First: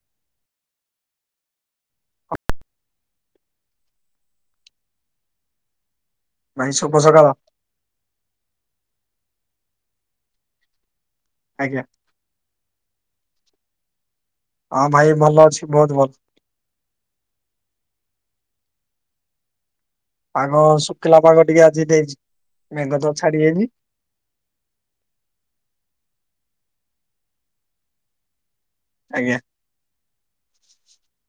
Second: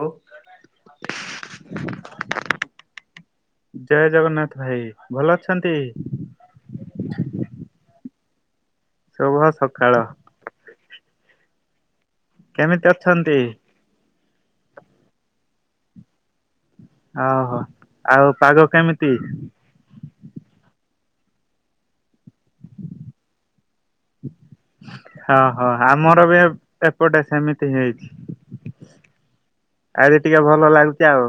Hello. ଜୟ ଜଗନ୍ନାଥ ଭାଇ। ଭଲ ଅଛନ୍ତି? ଭାଇ ଶୁଭସକାଳ। ଶୁଭ ସକାଳ। ଆଜ୍ଞା। କେମିତି ଅଛନ୍ତି? ହଁ ଭାଇ ଭଲ ଅଛି ବହୁତ ଭଲ୍। ଓହୋଃ, ଆଉ ପାଗ କେମିତି? ପାଗ ଶୁଖିଲା ପାଗ ଟିକେ ଆଜି ଦେଇଛି ମେଘ ତ ଛାଡି ଯାଇଛି। ହଁ-ହଁ ଆମର ବି ଏପ୍ ଏପଟେ ସେମିତି ହେଇଛି। ଆଜ୍ଞା। ଆରେ ଟିକେ ଭଲ ଲାଗୁଛି ଆଉ।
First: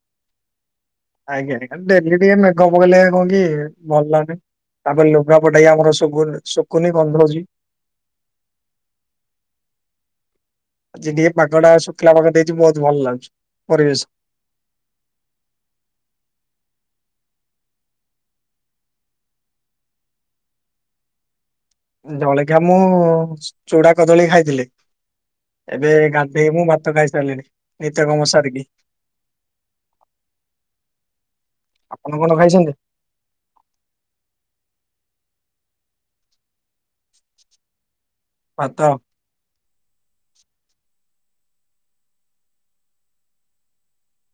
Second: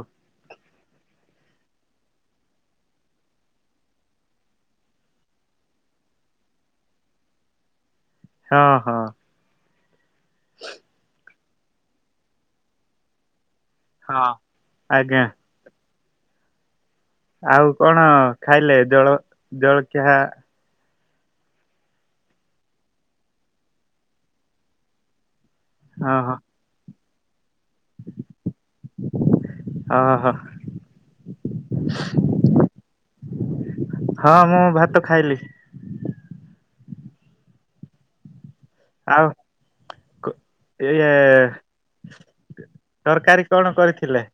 ଆଜ୍ଞା [inaudible] ଡେଲି ଟିକେ ମେଘ ପକେଇଲେ କଣ କି-ଇ-ଇ ଭଲ ଲାଗୁନି। ତା ପାଇଁ ଲୁଗାପଟା ବି ଆମର ଶୁଭୁନ୍ ଶୁଖୁନି ଗନ୍ଧଉଛି। ହଁ ହଁ। ଆଜି ଟିକେ ପାଗଟା ଶୁଖିଲା ପାାଗ ଦେଇଛିି ବହୁତ ଭଲ ଲାଗୁଛି, ପରିବେଶ। ହଁ ଆଜ୍ଞା। ଆଉ କଣ ଖାଇଲେ ଜଳ ଜଳଖିଆ? ଜଳଖିଆ ମୁଁ ଚୁଡା କଦଳୀ ଖାଇଥିଲି। ଏବେ ହଁ ହଁ ଗାଧେଇ ମୁଁ ଭାତ ଖାଇ ସାରିଲିଣିି ନିତ୍ୟକର୍ମ ସାରିକି। ଓ ହୋ। ଆପନ କଣ ଖାଇଚନ୍ତି? ହଁ ମୁଁ ଭାତ ଖାଇଲି। ଭାତ? ଆଉ କ ଇଏ ତରକାରୀ କଣ କରିଥିଲେ?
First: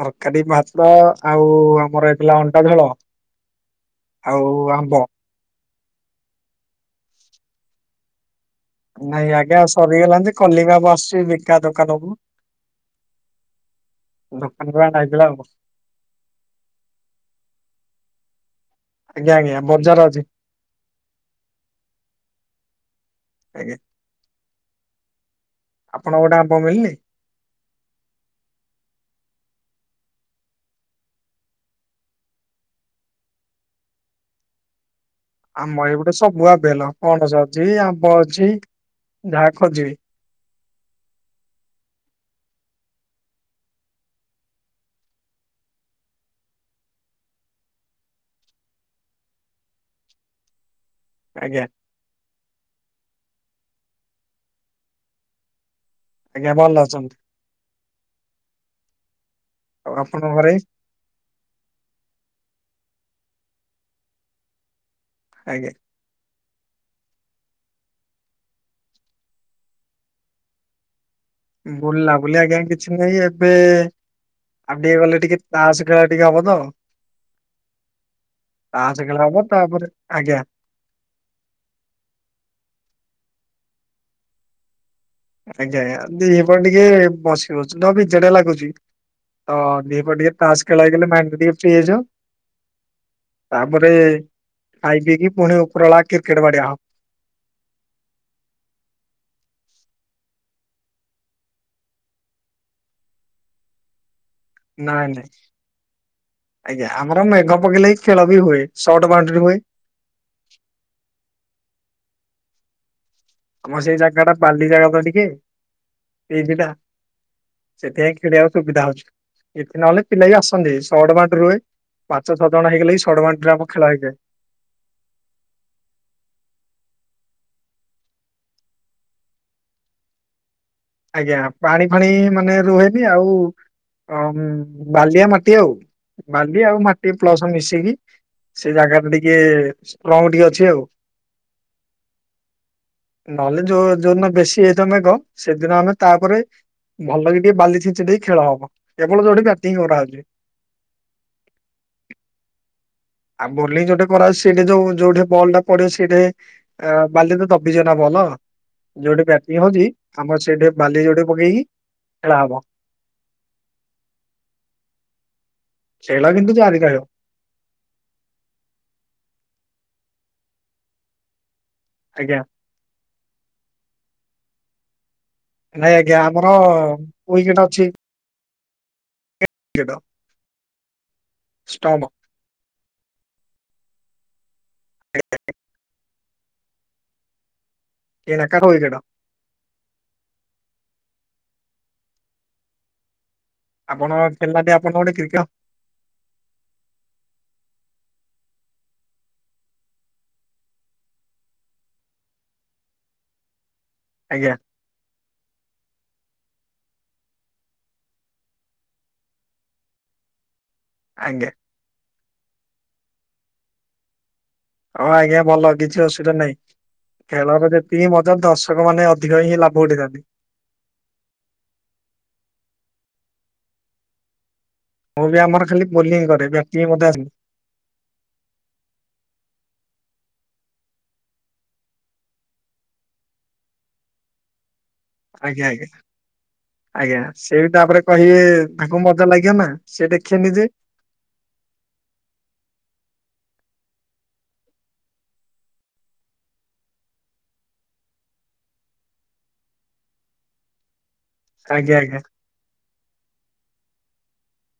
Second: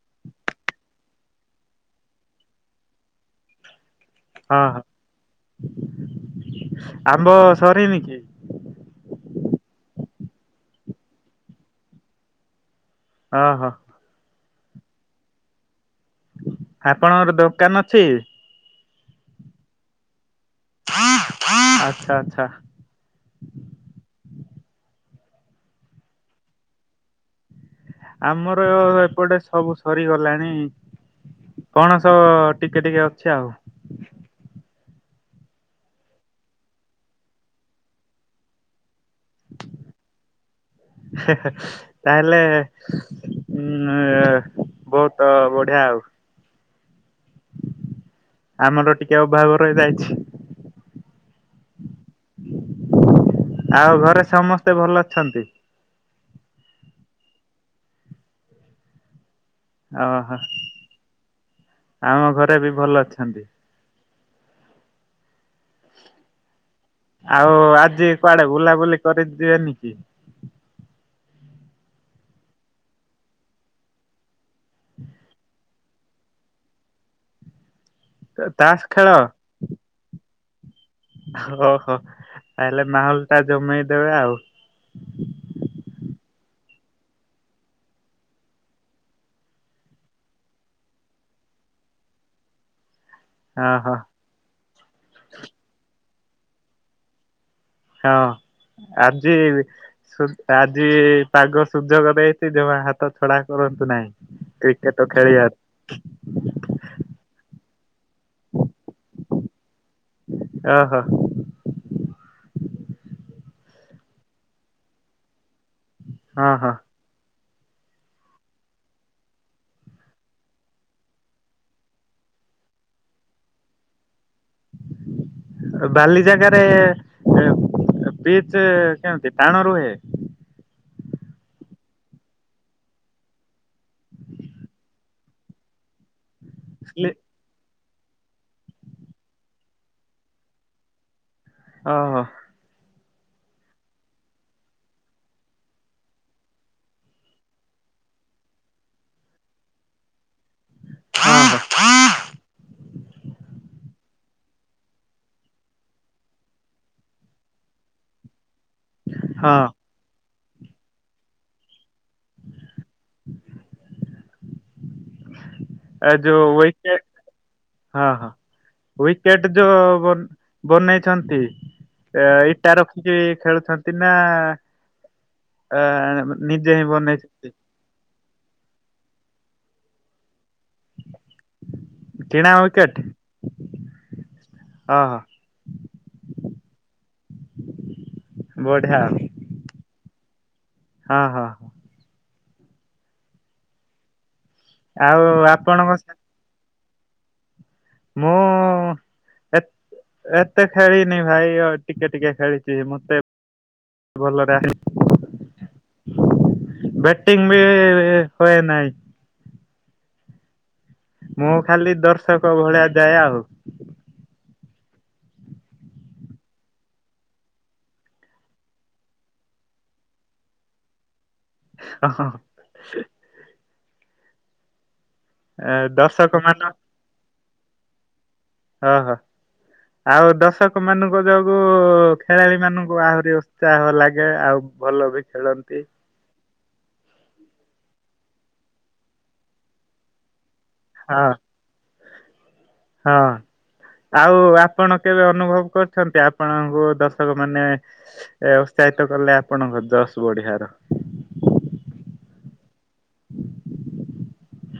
ତରକାରୀ ଭାତ ଆଉ ଆମର ହେଇଥିଲା ଅଣ୍ଡା ଝୋଳ। ଆଉ ହଁ ହଁ ଆମ୍ବ। ଆମ୍ବ ସରିନି କି? ନାଇଁ ଆଜ୍ଞା ସରିଗଲାଣି କଲିମି ଆମ୍ବ ଆସୁଛି ବିକା ଦୋକାନକୁ। ଓ ହୋ। ଦୋକାନରୁ ଆଇଥିଲା ଆଉ କଣ। ଆପଣଙ୍କର ଦୋକାନ ଅଛି? ଆଜ୍ଞା-ଆଜ୍ଞା ବଜାର ଅଛି। ଆଚ୍ଛା ଆଚ୍ଛା। ଆଜ୍ଞା। ଆପଣଙ୍କୁ ଆଡେ ଆମ୍ବ ମିଳିନି? ଆମର ଏପଟେ ସବୁ ସରିଗଲାଣି। ପଣସ-ଅ-ଅ ଟିକେ ଟିକେ ଅଛି ଆଉ। ଆମ ଏପଟେ ସବୁ ଆଭେଲ ପଣସ ଅଛି, ଆମ୍ବ ଅଛି ଯାହା ଖୋଜିବେ। ହେ ହେ। ତାହେଲେ ଉଁ-ଉଁ ଏ ବହୁତ ବଢିଆ ଆଉ। ଆମର ଟିକେ ଅଭାବ ରହିଯାଇଛି। ଆଜ୍ଞା। ଆଉ ଘରେ ସମସ୍ତେ ଭଲ ଅଛନ୍ତି? ଆଜ୍ଞା ଭଲ ଅଛନ୍ତି। ଆଉ ଆପଣଙ୍କ ଓହୋଃ, ଘରେ? ଆମ ଘରେ ବି ଭଲ ଅଛନ୍ତି। ଆଜ୍ଞା। ଆଉ ଆଜି କୁଆଡେ ବୁଲାବୁଲି କରି‌ ଯିବେନି କି? ବୁଲାବୁଲି ଆଜ୍ଞା କିଛି ନାହିଁ, ଏବେ-ଏ-ଏ ଆଉ ଟିକେ ଗଲେ ଟିକେ ତାସ୍ ଖେଳା ଟିକେ ହବ ତ ତାସ ଖେଳା ହବ ତାପରେ ଆଜ୍ଞା। ଓହୋ ତାହେଲେ ମାହଲ ଟା ଜମେଇ ଦେବେ ଆଉ। ଆଜ୍ଞା ଆଜ୍ଞା ଦିହିପର ଟିକେ ବସି ବସି ତ ବିଯେଡା ଲାଗୁଛି। ତ ଦିହିପର ଟିକେ ତାସ ଖେଳ ହେଇଗଲେ ମାଇଣ୍ଡ ଟିକେ ଫ୍ରି ହେଇଯାଉ। ତାପରେ ଓହୋ ଖାଇ ପିକି ପୁଣି ଉପର ବେଳା କ୍ରିକେଟ ବାଡିଆ ହବ। ହଁ ଆଜି ଆଜି ପାଗ ସୁଯୋଗ ଦେଇଛି ଜମା ହାତ ଛଡା କରନ୍ତୁ ନାହିଁ। କ୍ରିକେଟ ନାଇଁ ନାଇଁ। ଖେଳିବା ଆଜ୍ଞା ଆମର ମେଘ ପକେଇଲେ ଖେଳ ବି ହୁଏ ସର୍ଟ ବାଉଣ୍ଡରି ହୁଏ। ଓହୋ। ଆମର ସେଇ ଜାଗା ଟା ବାଲି ଜାଗା ତ ଟିକେ ହଁ ହଁ [unintelligible] ସେଥିପାଇଁ ଖେଳିବାକୁ ସୁବିଧାହେଉଛି। ଏଠି ନହେଲେ ପିଲା ବି ଆସନ୍ତି ଷଡ ବାଣ୍ଟରି ରୁହେ। ପାଞ୍ଚ ଛଅ ଜଣ ହେଇଗଲେ ଷଡ ବାଣ୍ଟରେ ଆମ ଖେଳ ହେଇଯାଏ। ହୁଁ ବାଲି ଜାଗାରେ ପିଚ କେମିତି ଟାଣ ରୁହେ? ଆଜ୍ଞା ପାଣି ଫାଣି ମାନେ ରୁହେନି ଆଉ ଅ ବାଲିଆ ମାଟି ଆଉ ବାଲି ଆଉ ମାଟି ପ୍ଲସ ମିଶିକି ସେ ଜାଗାରେ ଟିକେ ଷ୍ଟଙ୍ଗ ଟିକେ ଅଛି ଆଉ। ଓହୋ। ନହେଲେ ଯୋଉ ଯୋଉ ଦିନ ବେଶୀ ହେଇଥିବ ମେଘ ସେଦିନ ଆମେ ତାପରେ ଭଲ କି ଟିକେ ବାଲି ଛିଞ୍ଚି ଦେଇ ଖେଳ ହବ। କେବଳ ଯୋଉଠି ବ୍ୟାଟିଂ କରାହେଉଛି। [inaudible] ଆଉ ବୋଲିଂ ଯୋଉଟେ କରାହଉଛି। ସେଇଟେ ଯୋଉ ଯୋଉଠି ବଲ୍ ଟା ପଡିବ ସେଇଠେ ଆ ବାଲିରେ ଦବିଯିବ ନା ବଲ। ଯୋଉଠି ହଁ ବ୍ୟାଟିଙ୍ଗ ହଉଛି ଆମର ସେଇଠି ବାଲି ଯୋଡେ ପକେଇକି ଖେଳା ହବ। ଆ ଖେଳ ଯୋଉ କିନ୍ତୁ ଜାରି ୱେଟେ ରହିବ ହଁ ହଁ ୱିକେଟ ଯୋଉ ବନ ବନେଇଛନ୍ତି। ଆଜ୍ଞା। ଇଟା ରଖିକି ଖେଳୁଛନ୍ତି ନା ଆ ନାଇଁ ଆଜ୍ଞା ଆମର ନିଜେ ହିଁ ବନେଇଛନ୍ତି। ୱିକେଟ [unintelligible] ଷ୍ଟମ। କିଣା [unintelligible] ହଁ ହଁ। ଏନାକାର ୱିକେଟ ବଢିଆ ଆଉ ହଁ ହଁ। ଆପଣ ଖେଲି ନାହାନ୍ତି ଆପଣ ଗୋଟେ ଆଉ [unintelligible] ଆପଣଙ୍କ ସା ମୁଁ ଏ ଏତେ ଖେଳିନି ଭାଇ ଟିକେ ଟିକେ ଖେଳିଛି ମତେ ଆଜ୍ଞା ଭଲରେ ଆ ବ୍ୟାଟିଙ୍ଗ ବି ହୁଏ ନାହିଁ। ଆଜ୍ଞା ମୁଁ ଖାଲି ଦର୍ଶକ ଭଳିଆ ଯାଏ ଆଉ। ହଁ ଆଜ୍ଞା ଭଲ କିଛି ଅସୁବିଧା ନାହିଁ। ଖେଳର ଯେତିକି ମଜା ଦର୍ଶକ ମାନେ ଅଧିକ ହିଁ ଲାଭ ଉଠେଇଥାନ୍ତି। ହଁ ହଁ। ମୁଁ ବି ଆମର ଏ ଖାଲି ବୋଲିଂ ଦର୍ଶକ କରେ ମାନ ବ୍ୟାଟିଂ ମଧ୍ୟ ଆସିନି। ହଁ ହଁ। ଆଉ ଦର୍ଶକ ମାନଙ୍କ ଯୋଗୁ ଖେଳାଳି ମାନଙ୍କୁ ଆହୁରି ଉତ୍ସାହ ଲାଗେ ଆଉ ଭଲ ବି ଆଜ୍ଞା ଖେଳନ୍ତି ଆଜ୍ଞା। ଆଜ୍ଞା ସେଟା ତାପରେ କହିବେ ତାଙ୍କୁ ମଜା ଲାଗିବ ନା ସିଏ ଦେଖନି ଯେ। ହଁ ହଁ। ଆଉ ଆପଣ କେବେ ଅନୁଭବ କରିଛନ୍ତି ଆପଣଙ୍କୁ ଦର୍ଶକ ମାନେ ଏ ଉତ୍ସାହିତ କଲେ ଆପଣଙ୍କ ଜଶ ବଢିଆର। ଆଜ୍ଞା ଆଜ୍ଞା।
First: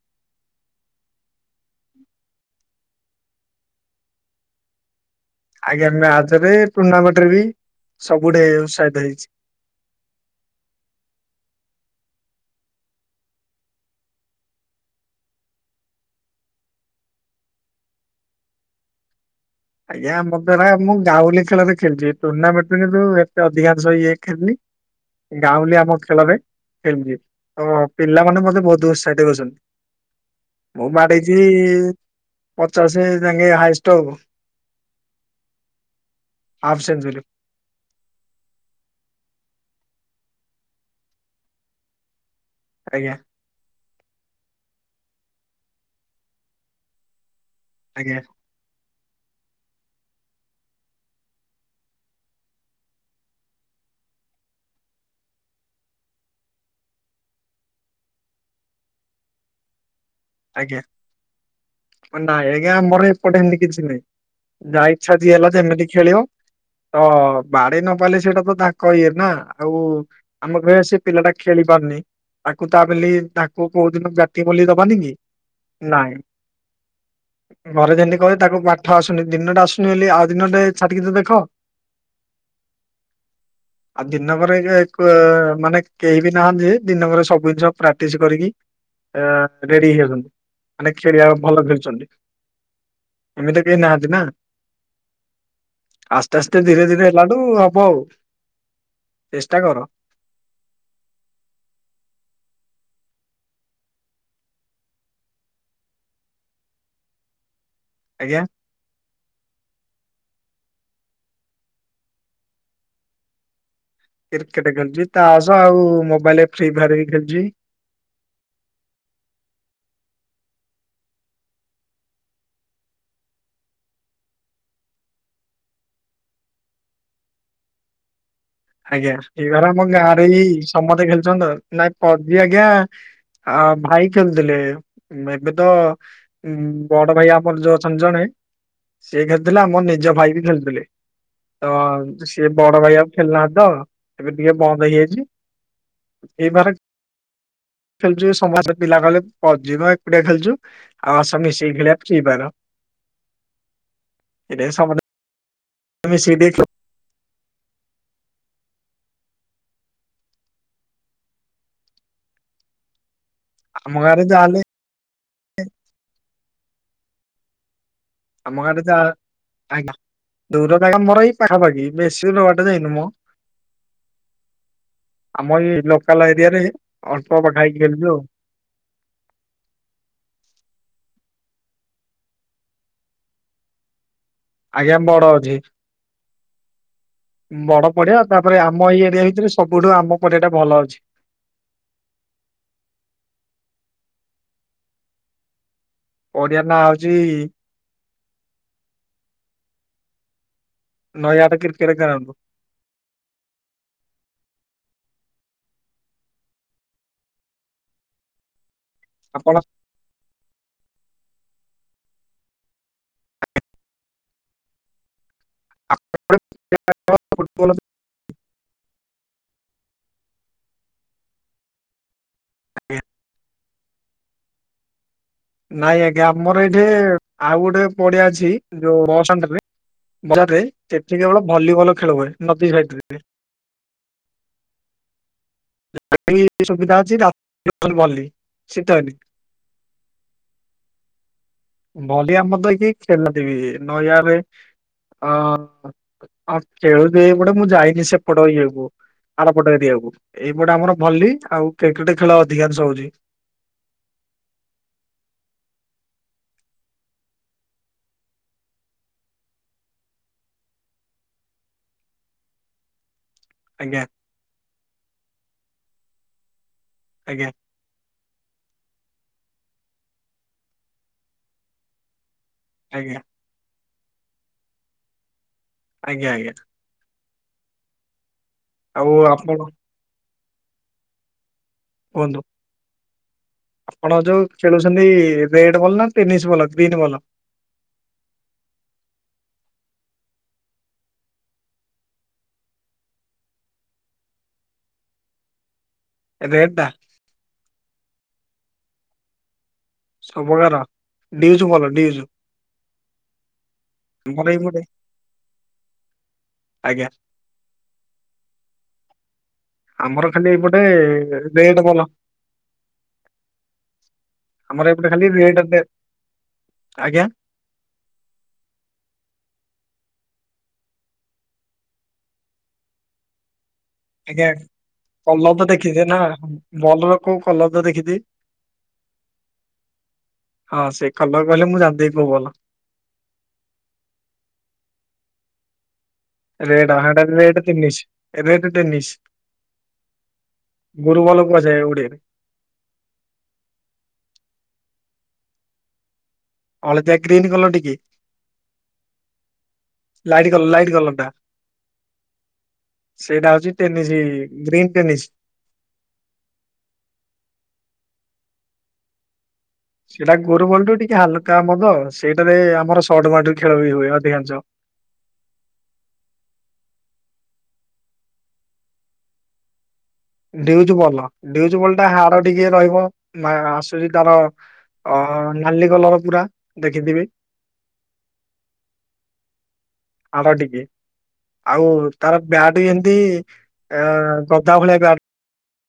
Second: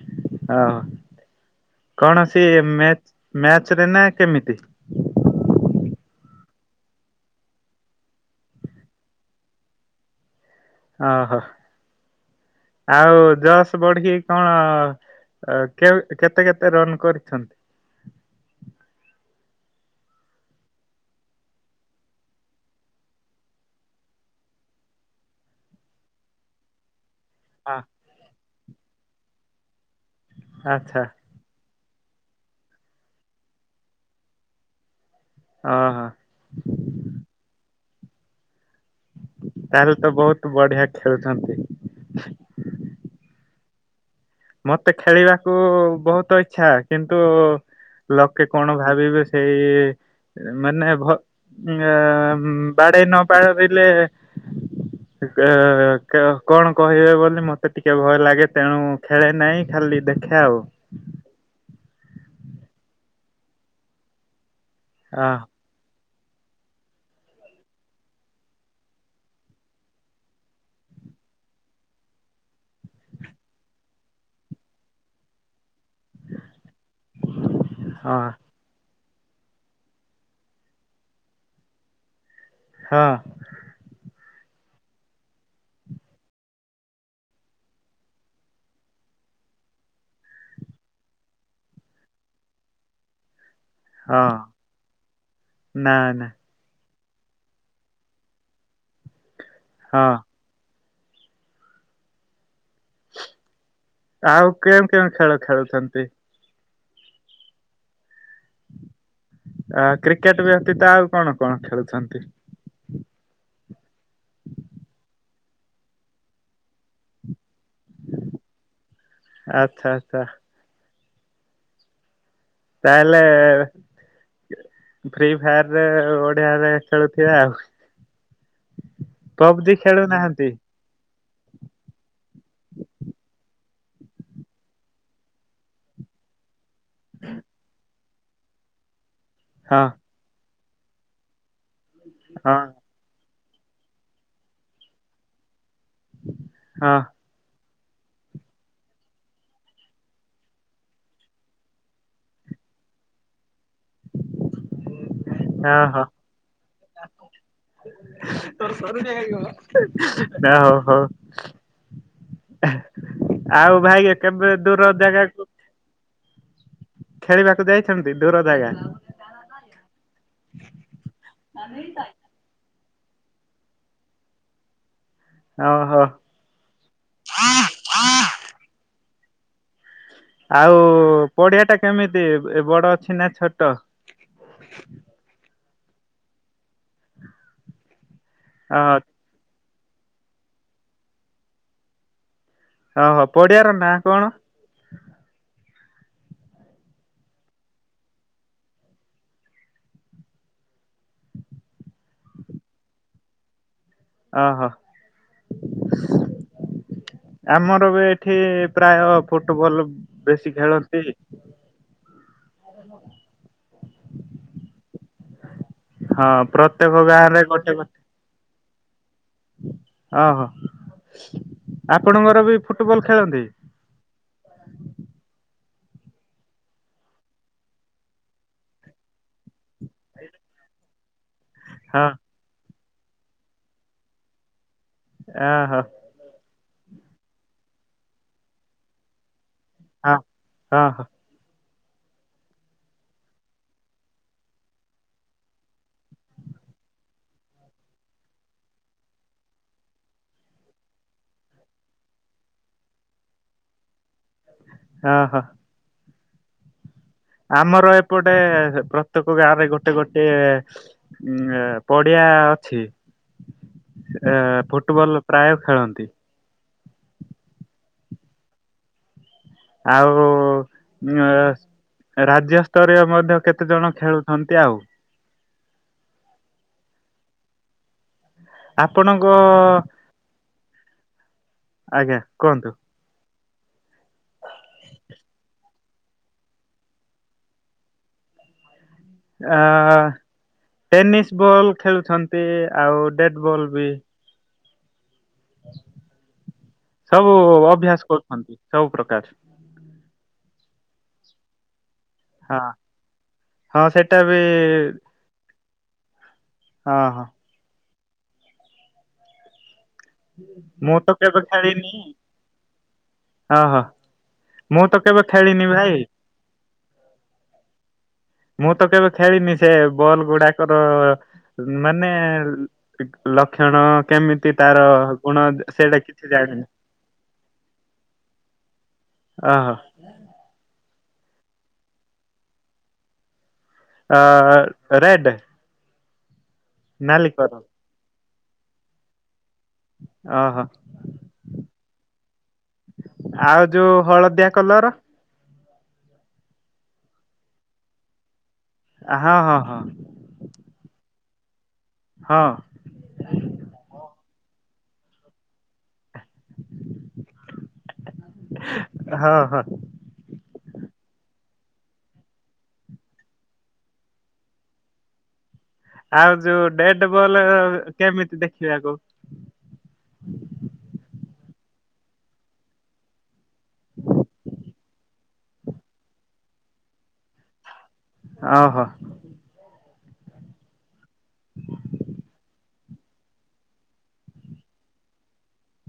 [inaudible] ଓ କଣବସିଏ ମ୍ୟାଚ ମ୍ୟାଚରେ ନା କେମିତି? ଆଜ୍ଞା ମ୍ୟାଚରେ ଟୁର୍ଣ୍ଣାମେଣ୍ଟ ରେ ବି ସବୁ ଗଡେ ଉତ୍ସାହିତ ହେଇଛି। ଓହୋ ଆଉ ଜସ୍ ବଢିକି କଣ ଆ କେ କେତେ କେତେ ରନ୍ କରିଛନ୍ତି? ଆଜ୍ଞା ମୋ ଦ୍ଵାରା ମୁଁ ଗାଉଲି ଖେଳରେ ଖେଳିଛି ଟୁର୍ଣ୍ଣାମେଣ୍ଟ ଏତେ ଅଧିକାଂଶ ଇଏ ଖେଳିଲି। ଗାଁଉଲି ଆମ ଖେଳରେ ଖେଳଛି। ଓ ହଁ ପିଲାମାନେ ମତେ ବହୁତ ଉତ୍ସାହିତ କରଛନ୍ତି ମୁଁ ଆଚ୍ଛା ମାଡେଇ କି ପଚାଶ ଯାଙ୍କେ ହାଇଷ୍ଟ ହବ। ଓହୋ। Half century. ତାହେଲେ ତ ବହୁତ ବଢିଆ ଖେଳୁଛନ୍ତି। ଆଜ୍ଞା। ମତେ ଖେଳିବାକୁ ବହୁତ ଇଚ୍ଛା କିନ୍ତୁ ଆଜ୍ଞା ଲୋକେ କଣ ଭାବିବେ ସେଇ ଇଏ ମାନେ ଘ ବାଡେଇ ନ ପାରିଲେ କଣ କହିବେ ବୋଲି ମତେ ଟିକେ ଭୟ ଲାଗେ ତେଣୁ ଖେଳେ ନାହିଁ ଖାଲି ଦେଖେ। ଆଉ। ଆଜ୍ଞା କ ଆଜ୍ଞା ଆମର ଏପଟେ ଏମତି କିଛି ନାହିଁ। ଯାହା ଇଚ୍ଛା ଅ ଯିଏ ହେଲା ଯେମିତି ଖେଳିବ। ତ ବାଡେଇ ନପାରିଲେ ସେଇଟା ତ ତାଙ୍କ ଇଏ ନା ଆମେ କହିବା ସେ ପିଲା ଟା ଖେଳି ପାରୁନି ତାକୁ ତା ବଲି ତାଙ୍କୁ କୋଉ ଦିନ ବ୍ୟାଟି ବୋଲି ଦବାନି କି? ନାଇଁ ଘରେ ଯେମତି ହଁ କ ତାକୁ ବା ପାଠ ଆସୁନି ଦିନଟା ଆସୁନି ବୋଲି ଆଉ ଦିନଟେ ଛାଡ଼ିକି ତ ଦେଖ? ହଁ। ଆଉ ଦିନ କରେ ମାନେ କେହି ବି ନାହାନ୍ତି ଯେ ଦିନ କରେ ସବୁ ଜିନିଷ ପ୍ରାକ୍ଟିସ କରିକି ଆ ରେଡି ହେଇଯାଉଛନ୍ତି ମାନେ ଖେଳିିବା ଭଲ ଖେଳଛନ୍ତି। ଏମିତି କେହି ନାହାନ୍ତି ହଁ ନା ନା ନା ଆସ୍ତେ ଆସ୍ତେ ଏତେ ଧୀରେ ଧୀରେ ହେବା ଠୁ ହବ ଆଉ ଚେଷ୍ଟା କର। ହଁ। ଆଉ କେଉଁ କେଉଁ ଖେଳ ଖେଳୁଛନ୍ତି? ଆଜ୍ଞା। ଆ କ୍ରିକେଟ ବ୍ୟତୀତ ତ ଆଉ କଣ କଣ ଖେଳୁଛନ୍ତି? କ୍ରିକେଟ ଖେଳୁଛି, ତାସ ଆଉ ମୋବାଇଲ ଫ୍ରି ଫାୟାର ହେଇ ଖେଳୁଛି। ଆଚ୍ଛା ଆଚ୍ଛା। ତାହେଲେ ଫ୍ରି ଫାୟାରରେ ଓଡିଆରେ ଖେଳୁଥିବେ ଆଉ। ଆଜ୍ଞା ଏଇ ଘରେ ପବଜି ଆମ ଗାଁରେ ହିଁ ଖେଳୁନାହାନ୍ତି? ହେଇଚି। ସମସ୍ତେ ଖେଳଛନ୍ତି ତ ନାଇଁ ପଜି ଆଜ୍ଞା ଆ ଭାଇ [unintelligible] ଏବେ ତ ଉ ବଡ ଭାଇ ଆମର ଯୋଉ ଅଛ ନ୍ତି ଜଣେ ସିଏ ଖେଳୁଥିଲେ ଆ ହଁ ମର ନିଜ ଭାଇ ବି ଖେଳୁଥିଲେ। ତ ସିଏ ହଁ ବଡ ଭାଇ ଆଉ ଖେଳୁନାହାନ୍ତି ତ ଏବେ ଟିକେ ବନ୍ଦ ହେଇଯାଇଚି ହେପରେ ହଁ। ଖେଳଛୁ ସମସ୍ତେ ପିଲା କଲେ ଅଜୁ ଏକୁଟିଆ ଖେଳଚୁ ଆଉ ଆସ ମିଶି କି ଖେଳିବା ଫ୍ରୀଫାୟାର [inaudible] ଏଇ ଟା ସମୟ [unintelligible] ନା ହଁ। ନା ହଁ ହଁ। ଆଉ ଆମ ଭାଇ ଗାଁରେ କେବେ ଯାହାହେଲେ ଦୂର ଜାଗା ଖେଳିବାକୁ ଯାଇ ଦୂର [unintelligible] ଆମ ଗାଟେ ଯା ଆଜ୍ଞା ଦୂର ଯା ମୋର ଏଇ ପାଖାପାଖି ବେଶୀ ଦୂର ବାଟ ଯାଇନୁ ମ [inaudible] ଆମ ଏଇ ଓହୋ ଲୋକାଲ ଏରିଆରେ ଅଳ୍ପ [unintelligible] ଖେଳୁଛୁ ଆଉ। ଆଉ ପଡିଆ ଟା କେମିତି ବଡ ଅଛି ନା ଛୋଟ? ଆଜ୍ଞା ବଡ ଅଛି। ବଡ ପଡିଆ ତାପରେ ଆମ ଏଇ ଓହୋ ଏରିଆ ଭିତରେ ସବୁଠୁ ଆମ ପଡିଆ ଟା ଭଲ ଅଛି। ଓହୋ ପଡିଆର ନାଁ କଣ? ପଡିଆ ର ନାଁ ହଉଚି ନଈଆଠ କ୍ରିକେଟ ଗ୍ରାଉଣ୍ଡ। ଓହୋ ଆମର ବି ଏ ଏଠି ପ୍ରାୟ ଆପଣ ଫୁଟବଲ ବେଶୀ ଖେଳନ୍ତି ହଁ ସେପଟେ ପ୍ରତ୍ୟେକ ଗାଁ ରେ ଫୁଟବଲ ଗୋଟେ ଗୋଟେ ଓହୋ ଆପଣଙ୍କର ବି ଖେଳିବେ? ଫୁଟବଲ ଖେଳନ୍ତି? ନାଇଁ ଆଜ୍ଞା ଆମର ଏଇଠି ଆଉ ଗୋଟେ ପଡିଆ ଅଛି ଯୋଉ [unintelligible] ବଜାରରେ ସେଠି କେବଳ ଭଲିବଲ ହଁ ଖେଳ ହୁଏ ନଦୀ ସାଇଟରେ ଆହୋ ସୁବିଧା ଅଛି [unintelligible] ଆ ଆହ ଭଲି ଆମର ତ କିଏ ଖେଳିଲଥିବି ନୟା ରେ ଅ ହଁ [unintelligible] ଏଇପୋଟେ ମୁଁ ଯାଇନି ସେପଟ ଇଏକୁ ଆରପଟ ଏରିଆକୁ ଏଇପଟେ ଆମର ଭଲି ଆଉ କ୍ରିକେଟ ଖେଳ ଅଧିକାଂଶ ହଉଚି। ହ ହ। ଆମର ଏପଟେ ପ୍ରତ୍ୟେକ ଗାଁ ରେ ଗୋଟେ ଗୋଟେ ଏ ଉଁ ପଡିଆ ଅଛି। ଆଜ୍ଞା। ଏଁ ଫୁଟବଲ୍ ପ୍ରାୟ ଖେଳନ୍ତି। ଆଜ୍ଞା। ଆଉ ରାଜ୍ୟସ୍ତରୀୟ ଆଜ୍ଞା ମଧ୍ୟ କେତେ ଜଣ ଖେଳୁଛନ୍ତି ଆଉ ଆଜ୍ଞା ଆଜ୍ଞା। ଆଉ ଆପଣଙ୍କ ଆପଣ ଆଜ୍ଞା କୁହନ୍ତୁ। ଆପଣ ଯୋଉ ଖେଳୁଛନ୍ତି ରେଡ ବଲ ନା ଟେନିସ୍ ବଲ ଗ୍ରୀନ ବଲ। ଆ ଟେନିସ୍ ବଲ୍ ଖେଳୁଛନ୍ତି ଆଉ ଡେଟ ବଲ୍ ବି। ରେଡେ ଟା। ସବୁ ଅଭ୍ୟାସ କରୁଛନ୍ତି ସବୁ ପ୍ରକାର। ସବକାର ଡିଉଜୁ ଭଲ ଡିଜୁ। ହଁ ହଁ ସେଇଟା ବି ଆମର ଏଇପଟେ ହଁ ଆଜ୍ଞା ହଁ। ଆମର ଖାଲି ଏଇପଟେ ମୁଁ ତ କେବେ ରେଡ ଖଳିନି। ବଲ ହ ହ ମୁଁ ଆମର ତ ଏଇପଟେ କେବେ ଖାଲି ରେଡ ଖେଳିନି ଭାଇ। ଆଜ୍ଞା। ମୁଁ ତ କେବେ ଖେଳିିନି ସେ ବଲ୍ ଗୁଡାକର ମାନେ ଲକ୍ଷଣ ଆଜ୍ଞା କେମିତି ତାର ଗୁଣ କଲର ତ ସେଇଟା ଦେଖିଛେ ନା କିଛି ଜାଣିନି। ବଲର କୋଉ କଲବ୍ଦ ଦେଖିଥିବେ। ଅହ। ହଁ ସେ କଲର କହିଲେ ମୁଁ ଯାଣଦେବି କୋଉ ବଲ। ଅ ରେଡ଼େ। ରେଡ ରେଡ କଲର ରେଡେ ଟେନିସ୍ ରେଡେ ଟେନିସ୍। ଓହୋ ଗୁରୁ ବଲ କୁହାଯାଏ ଓଡିଆ ରେ। ଆଉ ଯୋଉ ହଳଦିଆ କଲର। ହଳଦିଆ ଗ୍ରୀନ୍ କଲର ଟିକେ। ଆ ହଁ ହଁ। ଲାଇଟି କଲ ଲାଇଟି କଲର ଟା। ହଁ। ସେଇଟା ହଉଛି ଟେନିସ ଗ୍ରୀନ୍ ଟେନିସ। ହଁ ହଁ। ସେଇଟା ଗୋରୁ ବଲଠୁ ଟିକେ ହାଲକା ହବତ ସେଇଟାରେ ଆମର ସଟବାଟ ଖେଳ ବି ହୁଏ ଅଧିକାଂଶ। ଆଉ ଯୋଉ ଡେଟେ ବଲ କେମିତି ଦେଖିବାକୁ। ଡିଉଜ ବଲ୍ ଡିଉଜ ବଲ ଟା ହାଡ ଟିକେ ରହିବ ନା ଆସୁଛି ତାର ଅ ନାଲି କଲର ପୁରା ଦେଖିଥିବେ। ଆ ହ। ହାଡ ଟିକେ ଆଉ ତାର ବ୍ୟାଟ ବି ଏମତି ଅ ଗଦା ଭଳିଆ ବ୍ୟାଟ।